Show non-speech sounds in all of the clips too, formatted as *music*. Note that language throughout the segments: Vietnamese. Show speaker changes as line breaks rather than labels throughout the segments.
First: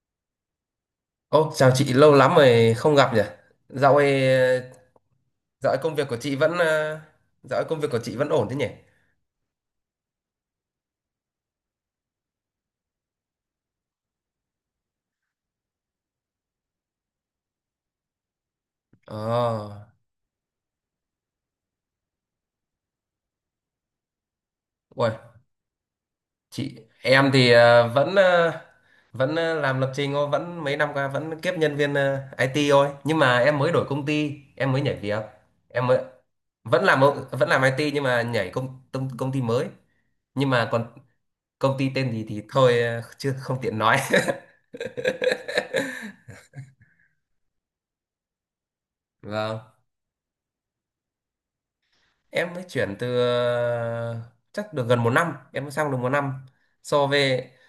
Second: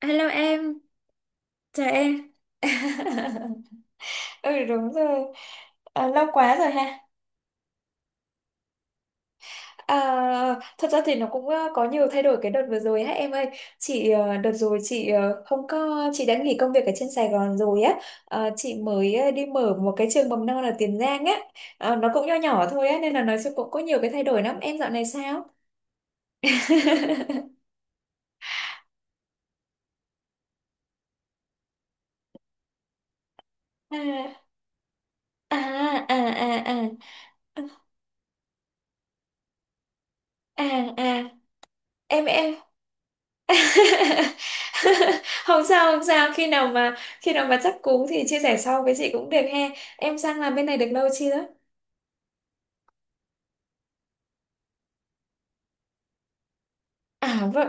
Hello em,
Ô, chào
chào
chị, lâu
em.
lắm rồi không gặp nhỉ?
*laughs*
Dạo ấy,
Ừ, đúng rồi.
dạo ấy công
À,
việc của
lâu
chị
quá
vẫn,
rồi
ờ,
ha.
Dạo ấy công việc của chị vẫn ổn thế nhỉ?
À, thật ra thì nó cũng có nhiều thay đổi cái đợt vừa rồi ha em ơi. Chị đợt rồi chị ờ, không có chị đã nghỉ công việc ở trên Sài Gòn rồi á. Ờ, chị mới
Ờ,
đi mở một cái trường mầm non ở Tiền Giang á. Ờ, nó cũng nho nhỏ thôi á nên là nói chung cũng có nhiều cái thay đổi lắm. Em dạo này
ui,
sao?
chị, em thì
*laughs*
làm lập trình thôi, vẫn mấy năm qua vẫn kiếp nhân viên IT thôi. Nhưng mà em mới đổi công ty,
à
em mới nhảy việc,
à
em mới
à à
vẫn làm
à
ở- vẫn làm IT nhưng mà nhảy công công, công ty mới. Nhưng
à
mà còn
à à.
công ty tên gì
em
thì
em
thôi, ờ, chưa không tiện nói.
*laughs* Không sao, không
*laughs*
sao, khi nào mà chắc cú thì chia sẻ sau với chị cũng được
Vâng.
he. Em sang làm bên này được lâu chưa?
em mới chuyển từ ờ, Chắc được gần một năm, em mới sang được một năm. So
À
về
vậy,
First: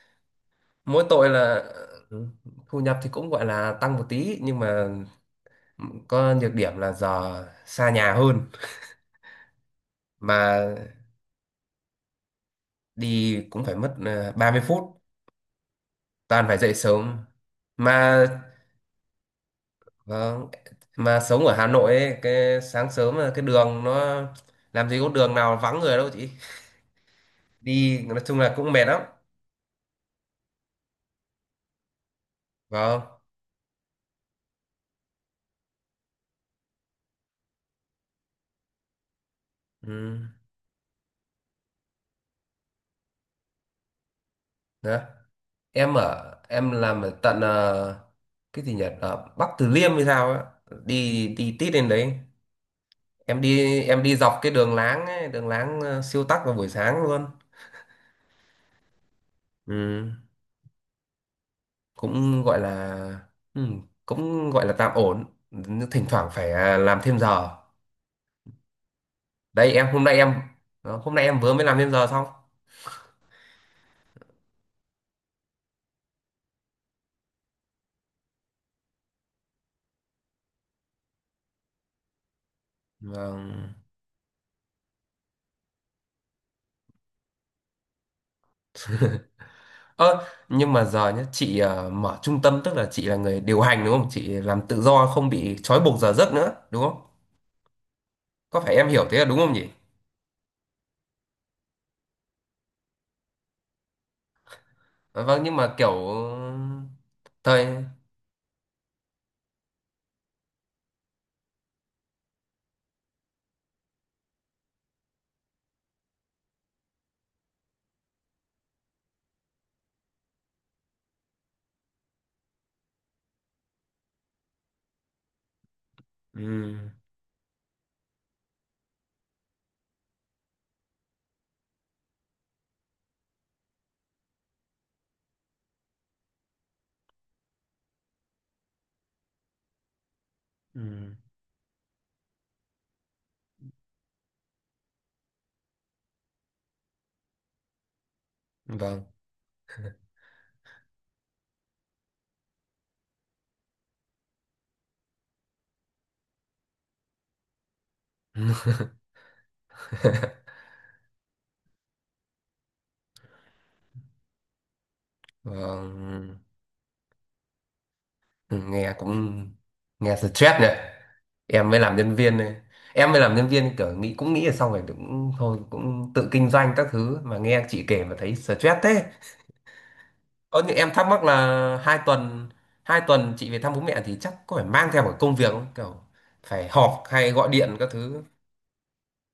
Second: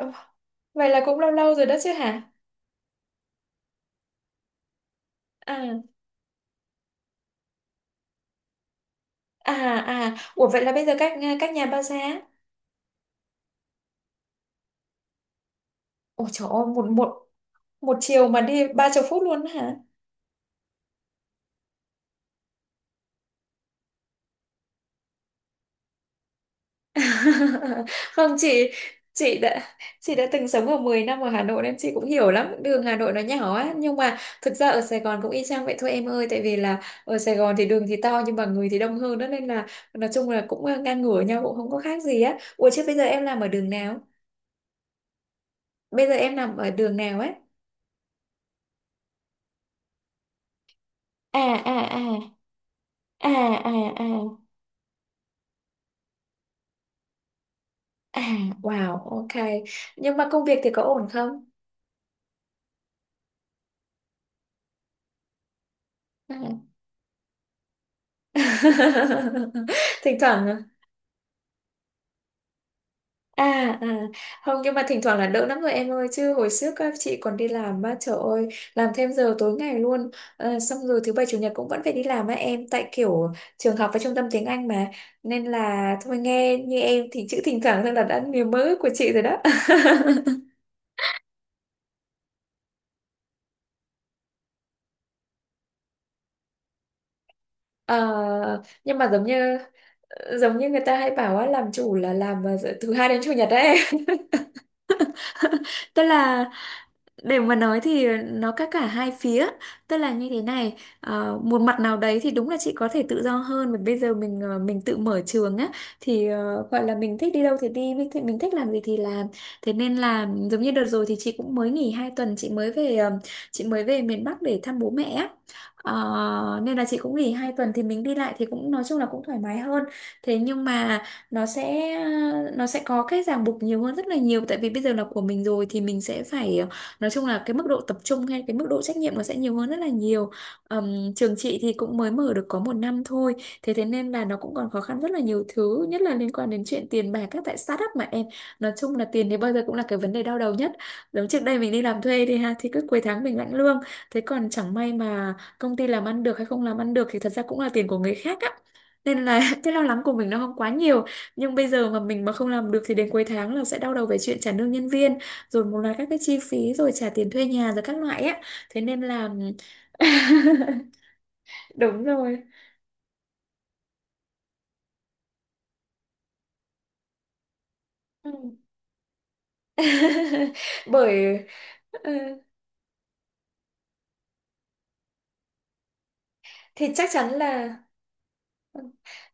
vậy là
Mỗi
cũng
tội
lâu lâu
là,
rồi đó chứ
ừ,
hả?
thu nhập thì cũng gọi là tăng một tí, nhưng mà
à
có nhược điểm là giờ xa nhà hơn,
à Ủa vậy là
mà
bây giờ cách nhà bao xa?
đi cũng phải mất 30 phút.
Ủa
Toàn
trời
phải
ơi,
dậy
một
sớm
một một
mà.
chiều mà đi 30 phút luôn hả?
Vâng, mà sống ở Hà Nội ấy, cái sáng sớm là cái đường nó, làm gì có đường nào vắng người đâu chị.
*laughs*
Đi nói
Không
chung là cũng
chị,
mệt lắm.
chị đã từng sống ở 10 năm ở Hà Nội nên chị cũng hiểu lắm, đường Hà
Vâng.
Nội nó nhỏ á, nhưng mà thực ra ở Sài Gòn cũng y chang vậy thôi em ơi, tại vì là ở Sài Gòn thì đường thì to nhưng mà người thì đông hơn đó, nên là
Ừ.
nói chung là cũng ngang ngửa nhau, cũng không có khác gì á. Ủa chứ bây giờ em làm ở đường nào
Đó. Em
Bây giờ
ở
em làm
Em
ở đường
làm ở
nào ấy?
tận cái gì nhỉ, ở Bắc Từ Liêm hay sao á, đi
à
đi tít
à
lên đấy.
à à
em
à
đi em
à
đi dọc cái đường láng ấy, đường láng siêu tắc vào buổi sáng luôn.
à wow, ok.
Ừ.
Nhưng mà công việc thì có ổn không?
cũng gọi là ừ, cũng gọi là tạm ổn, thỉnh thoảng
À.
phải làm thêm giờ. Đây
*laughs*
em hôm nay
Thỉnh
em
thoảng.
ờ, Hôm nay em vừa mới làm thêm giờ xong.
À, à Không, nhưng mà thỉnh thoảng là đỡ lắm rồi em ơi, chứ hồi trước á, chị còn đi làm á trời ơi, làm thêm giờ tối ngày luôn. Ờ, xong rồi thứ bảy chủ nhật cũng vẫn phải đi làm á em, tại kiểu
Vâng.
trường học và trung tâm tiếng Anh mà, nên là thôi, nghe như em thì chữ thỉnh thoảng thôi là đã niềm mơ của chị rồi đó.
Ơ,
*laughs*
nhưng mà giờ nhá, chị mở trung tâm, tức là chị là người điều hành đúng không, chị làm tự do không bị trói buộc giờ giấc nữa đúng không, có
Ờ,
phải em
nhưng
hiểu
mà
thế
giống
là đúng không
như
nhỉ?
người ta hay bảo á, làm chủ là làm vào giờ- thứ hai đến chủ nhật đấy.
Ờ, vâng,
*laughs*
nhưng mà kiểu,
Tức là, để mà nói
thời
thì nó có cả hai phía. Tức là như thế này, một mặt nào đấy thì đúng là chị có thể tự do hơn, và bây giờ mình mình tự mở trường á, thì gọi là mình thích đi đâu thì đi, mình thích làm gì thì làm. Thế nên là giống như đợt rồi thì chị cũng mới nghỉ 2 tuần, chị mới về miền Bắc để thăm bố mẹ á. Ờ,
ừ,
nên là chị cũng nghỉ 2 tuần thì mình đi lại thì cũng nói chung là cũng thoải mái hơn. Thế nhưng mà nó sẽ nó sẽ có cái ràng buộc nhiều hơn rất là nhiều, tại vì bây giờ là của mình rồi thì mình sẽ phải nói chung là cái mức độ tập trung hay cái mức độ trách nhiệm nó sẽ nhiều hơn rất là nhiều.
ừ,
Trường chị thì cũng mới mở được có 1 năm thôi, thế thế nên là nó cũng còn khó khăn rất là nhiều, thứ nhất là liên quan đến chuyện tiền bạc các tại startup mà em. Nói chung
vâng.
là tiền thì bao giờ cũng là cái vấn đề đau đầu nhất. Giống trước đây mình đi làm thuê thì ha thì cứ cuối tháng mình lãnh lương, thế còn chẳng may mà công ty làm ăn được hay không làm ăn được thì thật ra cũng là tiền của người khác á, nên là *laughs* cái lo lắng của mình nó
*laughs*
không quá nhiều. Nhưng bây giờ mà mình mà không làm được thì đến cuối tháng là sẽ đau đầu về chuyện trả lương nhân viên, rồi một loạt các cái
Vâng.
chi phí, rồi trả tiền thuê nhà rồi các loại á.
Ừ,
Thế
nghe
nên là
cũng, nghe stress nhỉ.
*laughs*
Em mới làm
đúng
nhân viên
rồi.
này, em mới làm nhân viên kiểu nghĩ cũng nghĩ là xong rồi cũng thôi cũng tự kinh doanh các thứ, mà nghe chị kể mà thấy
Ừ.
stress thế. Ờ nhưng
*laughs*
em thắc mắc
Bởi
là hai
ừ,
tuần, chị về thăm bố mẹ thì chắc có phải mang theo một công việc không, kiểu phải
thì
họp
chắc
hay
chắn
gọi điện
là,
các thứ?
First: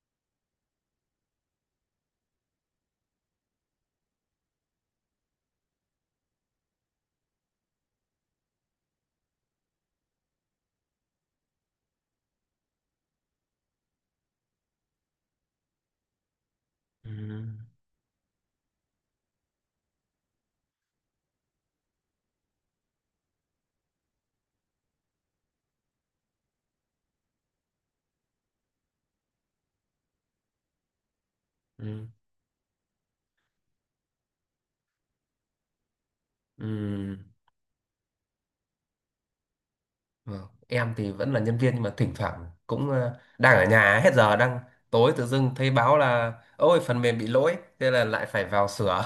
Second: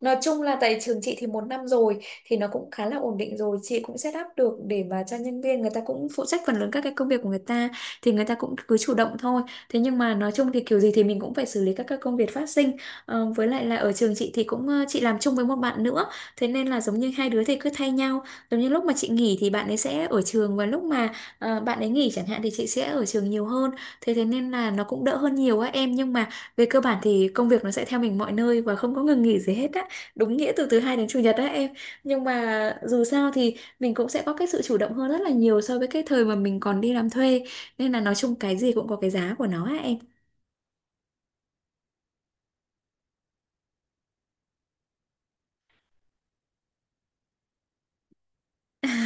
nói chung là tại trường chị thì 1 năm rồi thì nó cũng khá là ổn định rồi, chị cũng set up được để mà cho nhân viên người ta cũng phụ trách phần lớn các cái công việc của người ta, thì người ta cũng cứ chủ động thôi. Thế nhưng mà nói chung thì kiểu gì thì mình cũng phải xử lý các cái công việc phát sinh. Ờ, với lại là ở trường chị thì cũng chị làm chung với một bạn nữa, thế nên là giống như
Ừ,
hai đứa thì cứ thay nhau, giống như lúc mà chị nghỉ thì bạn ấy sẽ ở trường, và lúc mà bạn ấy nghỉ chẳng hạn thì chị sẽ ở trường nhiều hơn. Thế thế nên là nó cũng đỡ hơn nhiều á em, nhưng mà về cơ bản thì công việc nó sẽ theo mình mọi nơi và không có ngừng nghỉ gì hết á. Đúng nghĩa từ thứ hai đến chủ nhật á em.
ừ,
Nhưng mà dù sao thì mình cũng sẽ có cái sự chủ động hơn rất là nhiều so với cái thời mà mình còn đi làm
ừ.
thuê. Nên là nói chung cái gì cũng có cái giá của nó á em.
Vâng. Em thì vẫn là nhân viên nhưng mà thỉnh thoảng cũng đang ở nhà hết giờ, đang tối tự dưng thấy báo là ôi phần mềm bị lỗi thế là lại phải vào sửa.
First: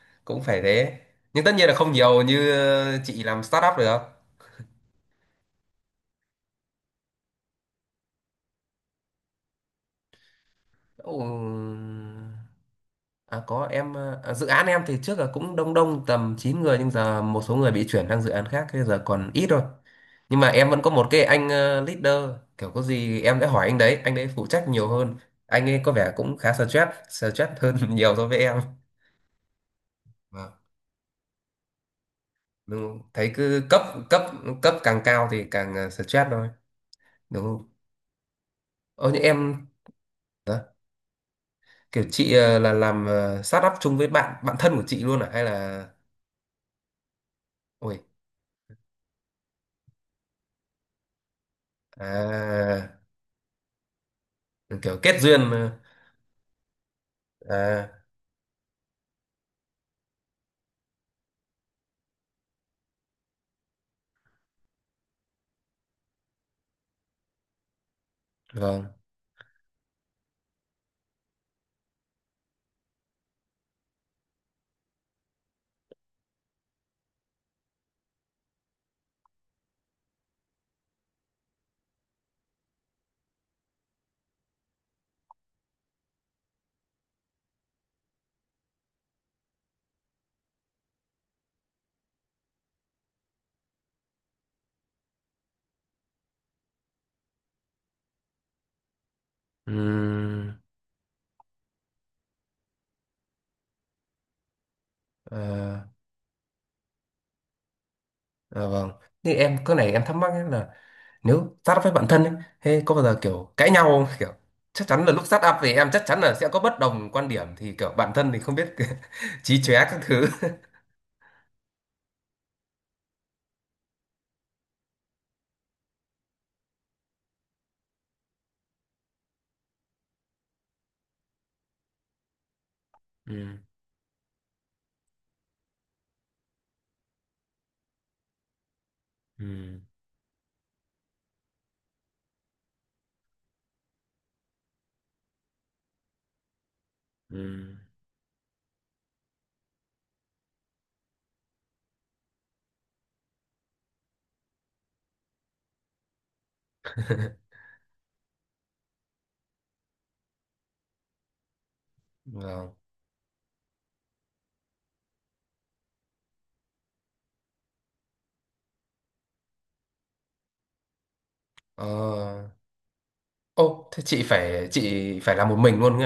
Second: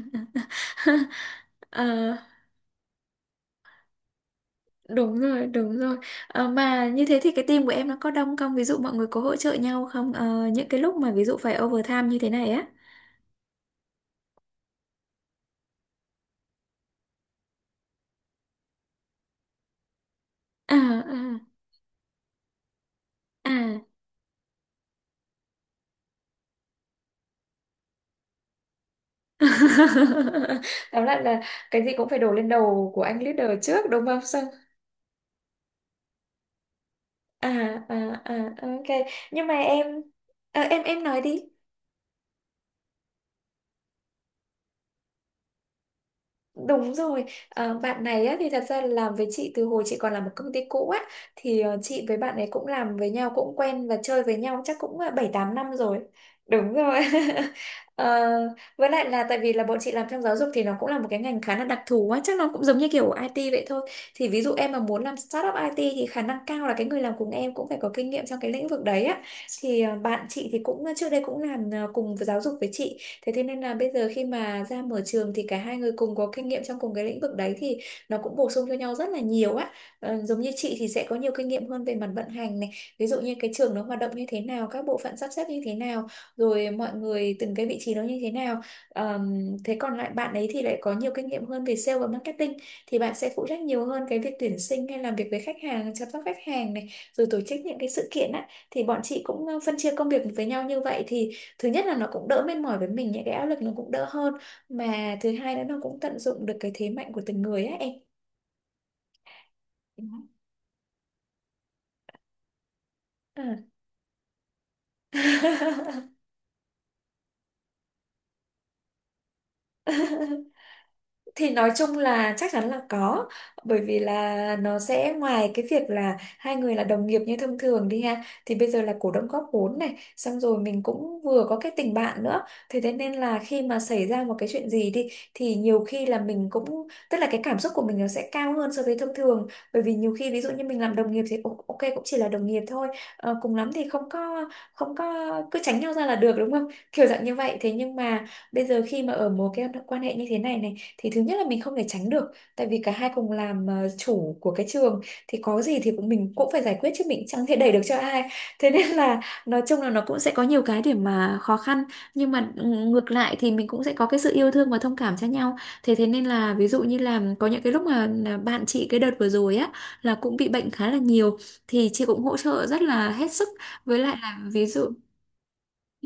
*laughs* Cũng phải thế, nhưng tất nhiên là không
Ờ,
nhiều như chị làm startup được.
đúng rồi, đúng rồi. Ờ, mà như thế thì cái team của em nó có đông không? Ví dụ mọi người có hỗ trợ nhau không? Ờ, những cái lúc
Ồ,
mà ví dụ phải overtime như thế này á.
à, có. Em dự án em thì trước là cũng đông, đông tầm 9 người nhưng giờ một số người bị chuyển sang dự án khác, thế giờ còn ít thôi. Nhưng mà em
À,
vẫn có một cái
à,
anh leader, kiểu có gì em đã hỏi anh
à.
đấy, anh đấy phụ trách nhiều hơn. Anh ấy có vẻ cũng khá stress, stress hơn *laughs* nhiều so với em. Vâng,
*laughs* Tóm lại là cái gì cũng phải đổ lên
đúng
đầu của
không?
anh
Thấy cứ
leader
cấp
trước đúng không?
cấp
Xong
cấp càng cao thì càng stress thôi, đúng không?
ok.
Ơ như
Nhưng mà
em
em
đó,
em nói đi.
kiểu chị là làm start up chung với bạn bạn thân của chị luôn à hay là
Đúng rồi, à,
ôi,
bạn này á, thì thật ra là làm với chị từ hồi chị còn làm một công ty cũ á, thì chị với bạn ấy cũng
à,
làm với nhau cũng quen và chơi với nhau chắc
kiểu
cũng
kết
bảy
duyên
tám năm rồi. Đúng rồi. *laughs*
à
Ờ, với lại là tại vì là bọn chị làm trong giáo dục thì nó cũng là một cái ngành khá là đặc thù á, chắc nó cũng giống như kiểu IT vậy thôi. Thì ví dụ em mà muốn làm startup IT thì khả năng cao là cái người làm cùng em cũng phải có kinh nghiệm trong cái lĩnh vực
vâng.
đấy á. Thì ờ, bạn chị thì cũng trước đây cũng làm cùng với giáo dục với chị. Thế thế nên là bây giờ khi mà ra mở trường thì cả hai người cùng có kinh nghiệm trong cùng cái lĩnh vực đấy, thì nó cũng bổ sung cho nhau rất là nhiều á. Ờ, giống như chị thì sẽ có nhiều kinh nghiệm hơn về mặt vận hành này, ví dụ như cái trường nó hoạt động như thế nào, các bộ phận sắp xếp như thế nào, rồi mọi người từng cái vị trí đó như thế nào. Thế còn lại bạn ấy thì lại có nhiều kinh nghiệm hơn về sale và marketing, thì bạn sẽ phụ trách nhiều hơn cái việc tuyển sinh hay làm việc với khách hàng, chăm sóc khách hàng này, rồi tổ chức những cái sự kiện á, thì bọn chị cũng phân chia công việc với
Ừm,
nhau như vậy, thì thứ nhất là nó cũng đỡ mệt mỏi với mình, những cái áp lực nó cũng đỡ hơn, mà thứ hai nữa nó
ờ,
cũng tận dụng được cái thế mạnh của từng người á em.
vâng. Thì em cái này em
Ừ.
thắc mắc ấy là, nếu start up với bạn thân ấy, thế có bao giờ kiểu cãi nhau không? Kiểu chắc chắn là
À.
lúc start up thì em
*laughs*
chắc chắn là sẽ có bất đồng quan điểm, thì kiểu bạn thân thì không biết *laughs* chí chóe các thứ. *laughs*
Thì nói chung là chắc chắn là có, bởi vì là nó sẽ ngoài cái việc là hai người là đồng nghiệp như thông thường đi ha, thì bây giờ là cổ đông góp vốn này, xong rồi mình cũng vừa có cái tình bạn nữa. Thế thế nên là
Ừ.
khi mà xảy ra một cái chuyện gì đi thì nhiều khi là mình cũng tức là cái cảm xúc của mình nó sẽ cao hơn so với thông
Ừ.
thường. Bởi vì nhiều khi ví dụ như mình làm đồng nghiệp thì "Ồ, ok cũng chỉ là đồng nghiệp thôi. Cùng lắm thì không có cứ tránh nhau ra là được đúng không, kiểu dạng như vậy. Thế
Ừ.
nhưng mà bây giờ khi mà ở mối cái quan hệ như thế này này thì thứ nhất là mình không thể tránh được, tại vì cả hai cùng làm chủ của cái trường, thì có gì thì cũng mình cũng phải giải quyết chứ mình chẳng thể đẩy được cho ai. Thế nên là nói chung là nó cũng sẽ có nhiều cái để mà khó khăn, nhưng mà
Vâng.
ngược lại thì mình cũng sẽ có cái sự yêu thương và thông cảm cho nhau. Thế thế nên là ví dụ như là có những cái lúc mà là bạn chị cái đợt vừa rồi á là cũng bị bệnh khá là nhiều,
Ờ.
thì chị cũng hỗ trợ rất là hết sức.
Ô,
Với
thế
lại
chị
là ví
phải
dụ,
chị phải làm một mình luôn nhỉ?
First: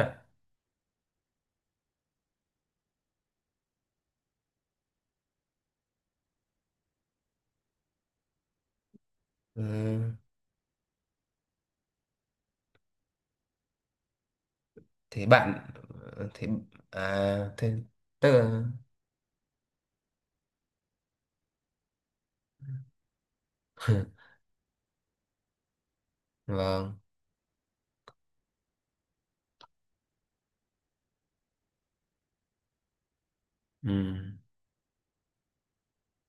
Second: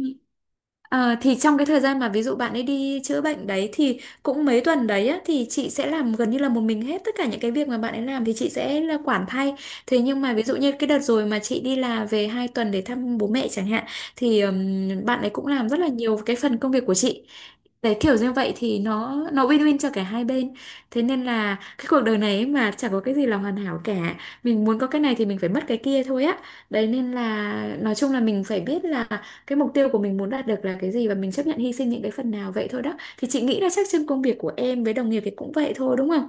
ờ, thì trong cái thời gian mà ví dụ bạn ấy đi chữa bệnh đấy thì cũng mấy tuần đấy á, thì chị sẽ làm gần như là một mình hết tất cả những cái việc mà bạn ấy làm, thì chị sẽ là quản thay.
Ừ.
Thế nhưng mà ví dụ như cái đợt rồi mà chị đi là về hai tuần để thăm bố mẹ chẳng hạn, thì bạn
Thế
ấy cũng
bạn
làm rất là nhiều cái
thế
phần công việc của chị.
à thế
Đấy, kiểu
tức
như vậy
là
thì nó win-win cho cả hai bên. Thế nên là cái cuộc đời này ấy mà chẳng có cái gì là hoàn hảo cả.
*laughs*
Mình muốn có cái này thì mình phải mất cái kia thôi á. Đấy
vâng.
nên là nói chung là mình phải biết là cái mục tiêu của mình muốn đạt được là cái gì và mình chấp nhận hy sinh những cái phần nào vậy thôi đó. Thì chị nghĩ là chắc
Ừ.
trên công việc của em với đồng nghiệp thì cũng vậy thôi đúng không?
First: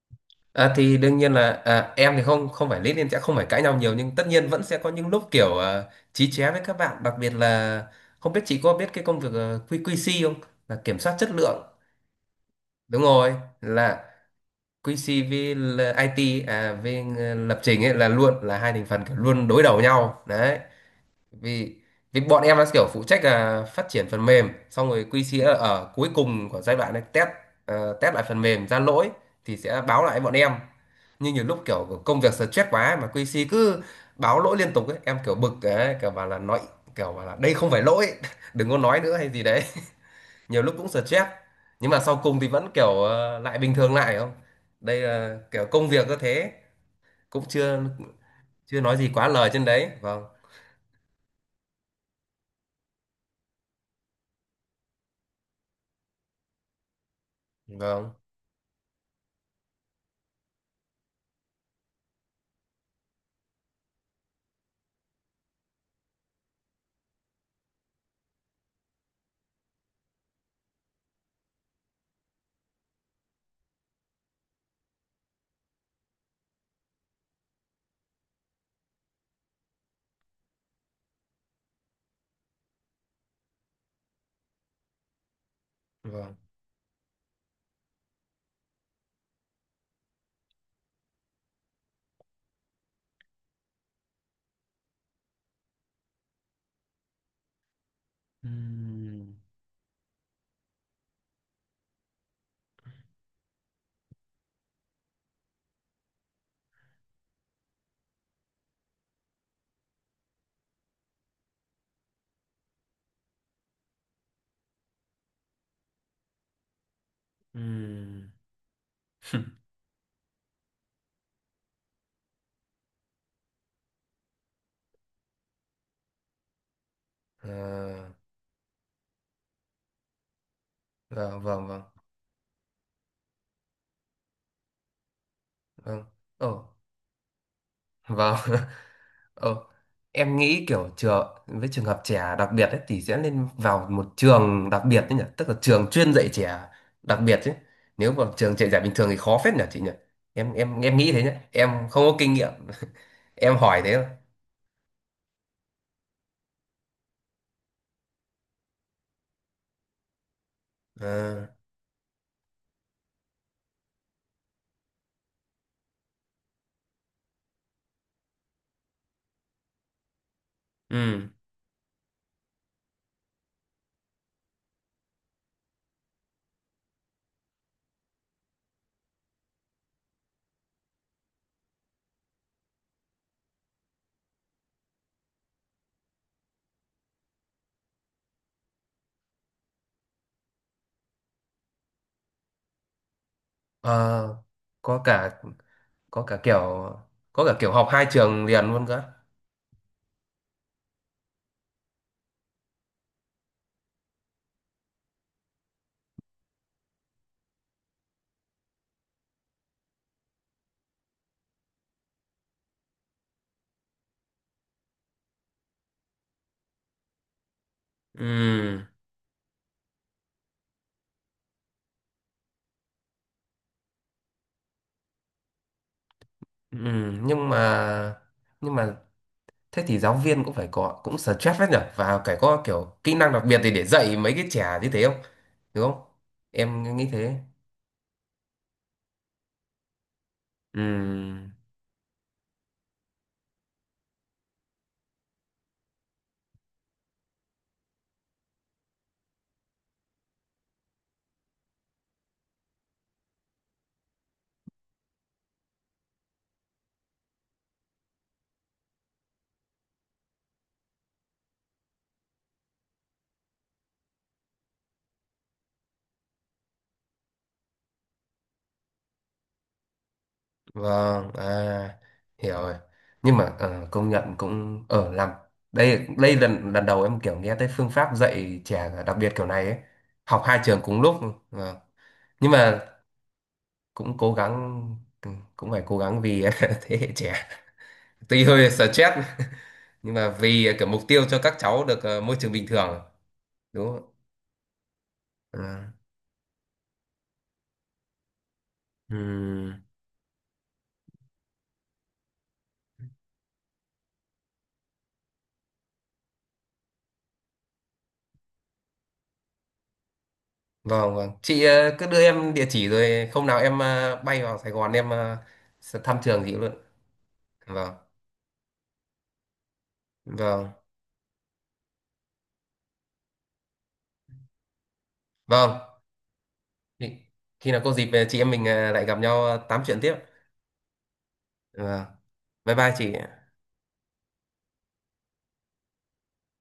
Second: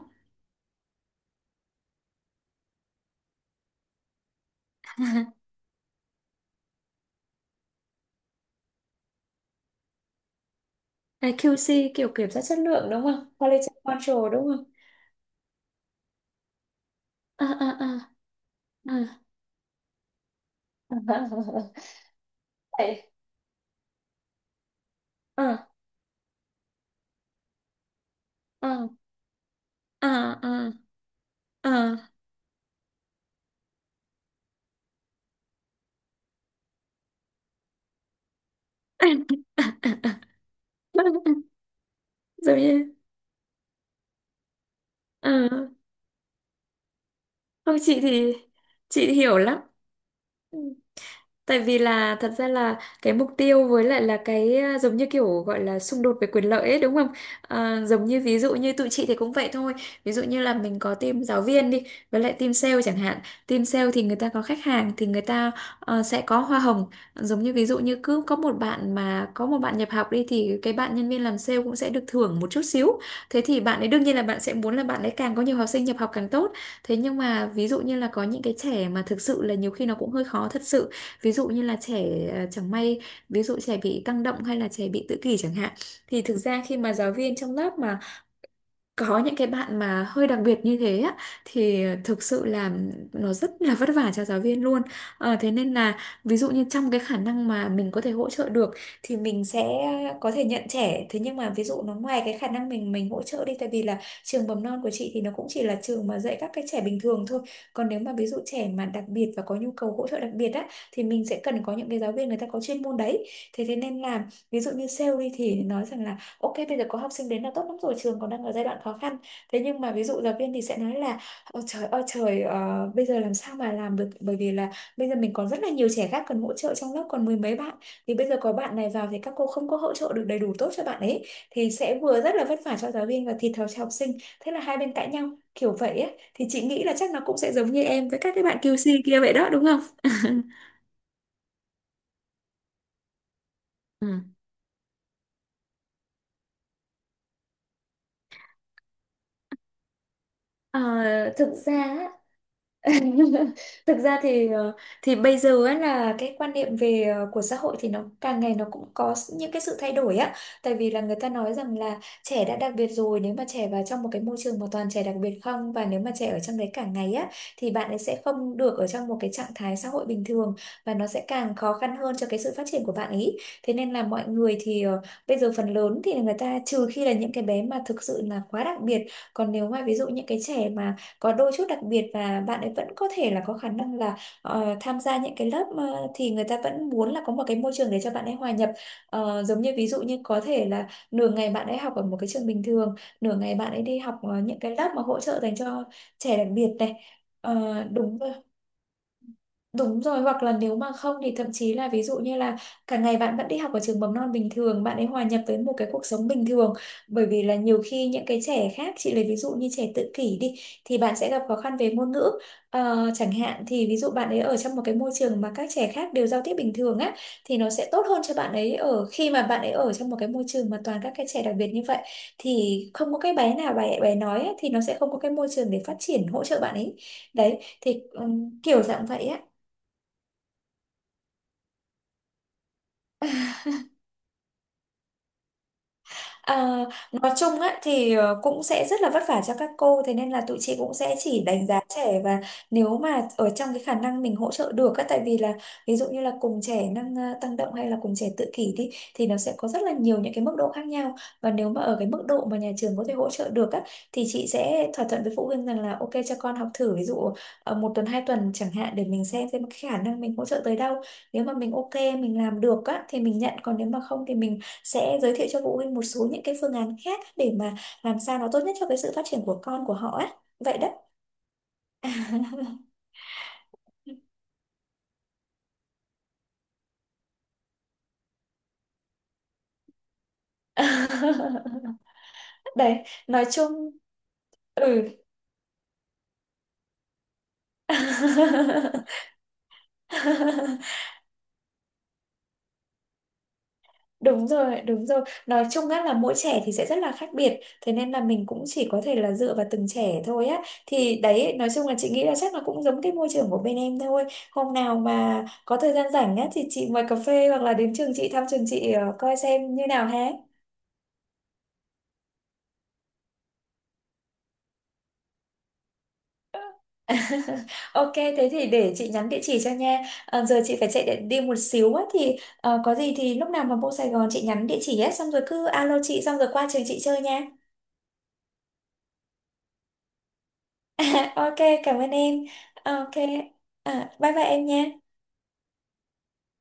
Thì đương nhiên là em thì không không phải lý nên sẽ không phải cãi nhau nhiều, nhưng tất nhiên vẫn sẽ có những lúc
*laughs*
kiểu chí chóe với các bạn, đặc biệt là không biết chị có biết cái công việc QQC không, là kiểm soát chất
Cái
lượng.
QC kiểu kiểm soát chất lượng
Đúng
đúng không?
rồi,
Quality
là
control đúng không?
Quincy với IT
À,
lập trình ấy
à,
là luôn là hai thành
à, à.
phần kiểu luôn đối đầu nhau đấy. Vì Vì bọn em là kiểu phụ
Vậy,
trách là phát triển phần mềm, xong rồi QC là
ờ,
ở cuối cùng của giai đoạn này, test lại phần mềm
ờ,
ra
*laughs*
lỗi thì sẽ báo
ờ,
lại bọn em.
ờ,
Nhưng nhiều lúc
ờ, ờ,
kiểu công việc stress quá ấy, mà QC cứ báo lỗi liên tục ấy, em kiểu bực ấy, kiểu bảo là nói, kiểu bảo là đây không phải lỗi, *laughs* đừng có nói
ờ.
nữa hay gì đấy.
*laughs*
Nhiều lúc cũng stress, nhưng mà sau
*laughs*
cùng thì
Giống
vẫn
như,
kiểu lại bình thường lại, không. Đây là kiểu
à,
công việc có thế, cũng
không,
chưa
chị thì
chưa nói gì
chị
quá
hiểu
lời
lắm.
trên đấy, vâng,
Ừ, tại vì là thật ra là cái mục tiêu với lại là cái, à, giống như kiểu gọi là xung đột về quyền lợi ấy đúng không? À, giống
vâng,
như ví dụ như tụi chị thì cũng vậy thôi. Ví dụ như là mình có team giáo viên đi với lại team sale chẳng hạn. Team sale thì người ta có khách hàng thì người ta sẽ có hoa hồng. Giống như ví dụ như cứ có một bạn mà có một bạn nhập học đi thì cái bạn nhân viên làm sale cũng sẽ được thưởng một chút xíu. Thế thì bạn ấy đương nhiên là bạn sẽ muốn là bạn ấy càng có nhiều học sinh nhập học càng tốt. Thế nhưng mà ví dụ như là có những cái trẻ mà thực sự là nhiều khi nó cũng hơi khó thật sự, ví dụ như là trẻ, à, chẳng may ví dụ trẻ bị tăng động hay là trẻ bị tự kỷ chẳng hạn, thì
vâng.
thực ra khi mà giáo viên trong lớp mà có những cái bạn mà hơi đặc biệt như thế á, thì thực sự là nó rất là vất vả cho giáo viên luôn. Ờ, thế nên là ví dụ như trong cái khả năng mà mình có thể hỗ trợ được thì
Ừm,
mình sẽ có thể nhận trẻ. Thế nhưng mà ví dụ nó ngoài cái khả năng mình hỗ trợ đi, tại vì là trường mầm non của chị thì nó cũng chỉ là trường mà dạy các cái trẻ bình thường thôi, còn nếu mà ví dụ trẻ mà đặc biệt và có nhu cầu hỗ trợ đặc biệt á thì mình sẽ cần có những cái giáo viên người ta có chuyên môn đấy. Thế thế nên là ví dụ như sale đi thì nói rằng là ok, bây giờ có học sinh đến là tốt lắm rồi, trường
ừm,
còn đang ở giai đoạn khó khăn. Thế nhưng mà ví dụ giáo viên thì sẽ nói là ôi trời ơi trời, bây giờ làm sao mà làm được, bởi vì là bây giờ mình còn rất là nhiều trẻ khác cần hỗ trợ trong lớp, còn mười
ờ,
mấy bạn. Thì bây giờ có bạn này vào thì các cô không có hỗ trợ được đầy đủ tốt cho bạn ấy,
vâng, vâng,
thì
vâng,
sẽ vừa rất là vất vả cho giáo viên và thiệt thòi cho học sinh. Thế là hai bên cãi nhau kiểu vậy
vâng,
ấy. Thì chị
ồ,
nghĩ là chắc nó cũng sẽ giống như em với các
vâng,
cái
*laughs*
bạn Kiu QC kia vậy đó
ồ,
đúng không?
em nghĩ
*laughs*
kiểu trường, với trường hợp trẻ đặc biệt ấy thì sẽ nên vào một
Ừ.
trường đặc biệt đấy nhỉ, tức là trường chuyên dạy trẻ đặc biệt chứ, nếu vào trường dạy trẻ bình thường thì khó phết nhỉ chị nhỉ, em
Ờ,
em em nghĩ thế nhé,
thực
em
ra
không
á,
có kinh nghiệm, em
*laughs*
hỏi thế
thực
mà.
ra thì thì bây giờ ấy là cái quan niệm về, của xã hội thì nó càng ngày nó cũng có những cái sự thay đổi á, tại vì là người ta
Ờ,
nói rằng là trẻ đã đặc biệt rồi, nếu mà trẻ vào trong một cái môi trường mà toàn trẻ đặc biệt không, và nếu mà trẻ ở trong đấy cả ngày á, thì bạn ấy sẽ không được ở trong một cái trạng thái xã hội bình thường, và nó sẽ
ừ,
càng khó khăn hơn cho cái sự phát triển của bạn ấy. Thế nên là mọi người thì, bây giờ phần lớn thì người ta trừ khi là những cái bé mà thực sự là quá đặc biệt, còn nếu mà ví dụ những cái trẻ mà có đôi chút đặc biệt và bạn ấy vẫn có thể là có khả năng là, tham gia những cái lớp, thì người ta vẫn muốn là có một cái môi trường để cho bạn ấy hòa nhập. Ờ, giống như ví dụ như có thể là nửa ngày bạn ấy học ở một cái trường bình thường, nửa ngày bạn ấy đi học,
ờ,
những cái lớp
có
mà hỗ trợ
cả
dành cho
có
trẻ
cả
đặc
kiểu
biệt này.
có
Ờ,
cả kiểu học hai
đúng rồi.
trường liền luôn cơ.
Đúng rồi, hoặc là nếu mà không thì thậm chí là ví dụ như là cả ngày bạn vẫn đi học ở trường mầm non bình thường, bạn ấy hòa nhập với một cái cuộc sống bình thường. Bởi vì là nhiều khi những cái trẻ khác, chị lấy ví dụ như trẻ tự kỷ đi, thì bạn sẽ gặp khó khăn về ngôn ngữ. Ờ, chẳng hạn thì ví dụ bạn ấy ở trong một cái môi trường mà các trẻ khác đều giao tiếp bình thường á, thì nó sẽ tốt hơn cho bạn ấy
Ừ.
ở khi mà bạn ấy ở trong một cái môi trường mà toàn các cái trẻ đặc biệt như vậy. Thì không có cái bé nào bé bé nói á, thì nó sẽ không có cái môi trường để phát triển hỗ trợ bạn
Ừ,
ấy.
nhưng
Đấy, thì
mà nhưng
kiểu
mà
dạng vậy á.
thế thì giáo viên cũng phải có, cũng stress hết nhở, và phải có kiểu kỹ năng đặc biệt để dạy mấy cái trẻ như thế không, đúng không?
À,
Em nghĩ
nói
thế.
chung á, thì cũng sẽ rất là vất vả cho các cô, thế nên là tụi chị cũng sẽ chỉ
Ừ.
đánh giá trẻ, và nếu mà ở trong cái khả năng mình hỗ trợ được á, tại vì là ví dụ như là cùng trẻ năng, tăng động hay là cùng trẻ tự kỷ đi thì nó sẽ có rất là nhiều những cái mức độ khác nhau, và nếu mà ở cái mức độ mà nhà trường có thể hỗ trợ được á, thì chị sẽ thỏa thuận với phụ huynh rằng là ok cho con học thử ví dụ, một tuần hai tuần chẳng hạn, để mình xem cái khả năng mình hỗ trợ tới đâu. Nếu mà mình ok mình làm được á, thì mình nhận, còn nếu mà không thì mình sẽ giới thiệu cho phụ huynh một số những cái phương án khác để mà làm sao nó tốt nhất cho cái sự phát triển của con của họ á, vậy đó.
Vâng, à, hiểu rồi. Nhưng mà công nhận cũng ở làm, đây đây lần lần đầu em kiểu nghe tới phương pháp dạy trẻ đặc biệt kiểu này ấy. Học hai trường cùng lúc. Vâng.
*laughs*
Nhưng mà
Đấy, nói chung,
cũng cố gắng,
ừ,
ừ, cũng phải cố gắng vì *laughs* thế hệ trẻ. Tuy hơi stress
*laughs*
nhưng mà vì kiểu mục tiêu cho các cháu được môi trường bình thường, đúng không?
đúng rồi, đúng rồi, nói chung
Ạ?
á là mỗi trẻ thì sẽ rất là khác biệt, thế nên là mình cũng chỉ có
Ừ.
thể là dựa vào
Ừm.
từng trẻ thôi á, thì đấy nói chung là chị nghĩ là chắc là cũng giống cái môi trường của bên em thôi. Hôm nào mà có thời gian rảnh á thì chị mời cà phê hoặc là đến trường chị thăm trường chị, coi xem như nào ha.
Vâng, vâng. Chị cứ đưa em địa chỉ rồi hôm nào em bay vào Sài Gòn em sẽ thăm trường chị luôn.
*laughs*
Vâng.
Ok, thế thì để chị nhắn địa chỉ cho nha. Ờ, giờ
Vâng.
chị phải chạy để đi một xíu á, thì có gì thì lúc nào mà vô Sài Gòn chị nhắn địa chỉ á, xong rồi cứ
Vâng,
alo chị xong rồi qua trường chị
khi
chơi nha.
khi nào có dịp chị em mình, à, lại gặp nhau, à, tám chuyện tiếp.
*laughs* Ok, cảm
Vâng.
ơn em.
Bye bye
Ờ,
chị.
ok, à, bye bye em nha.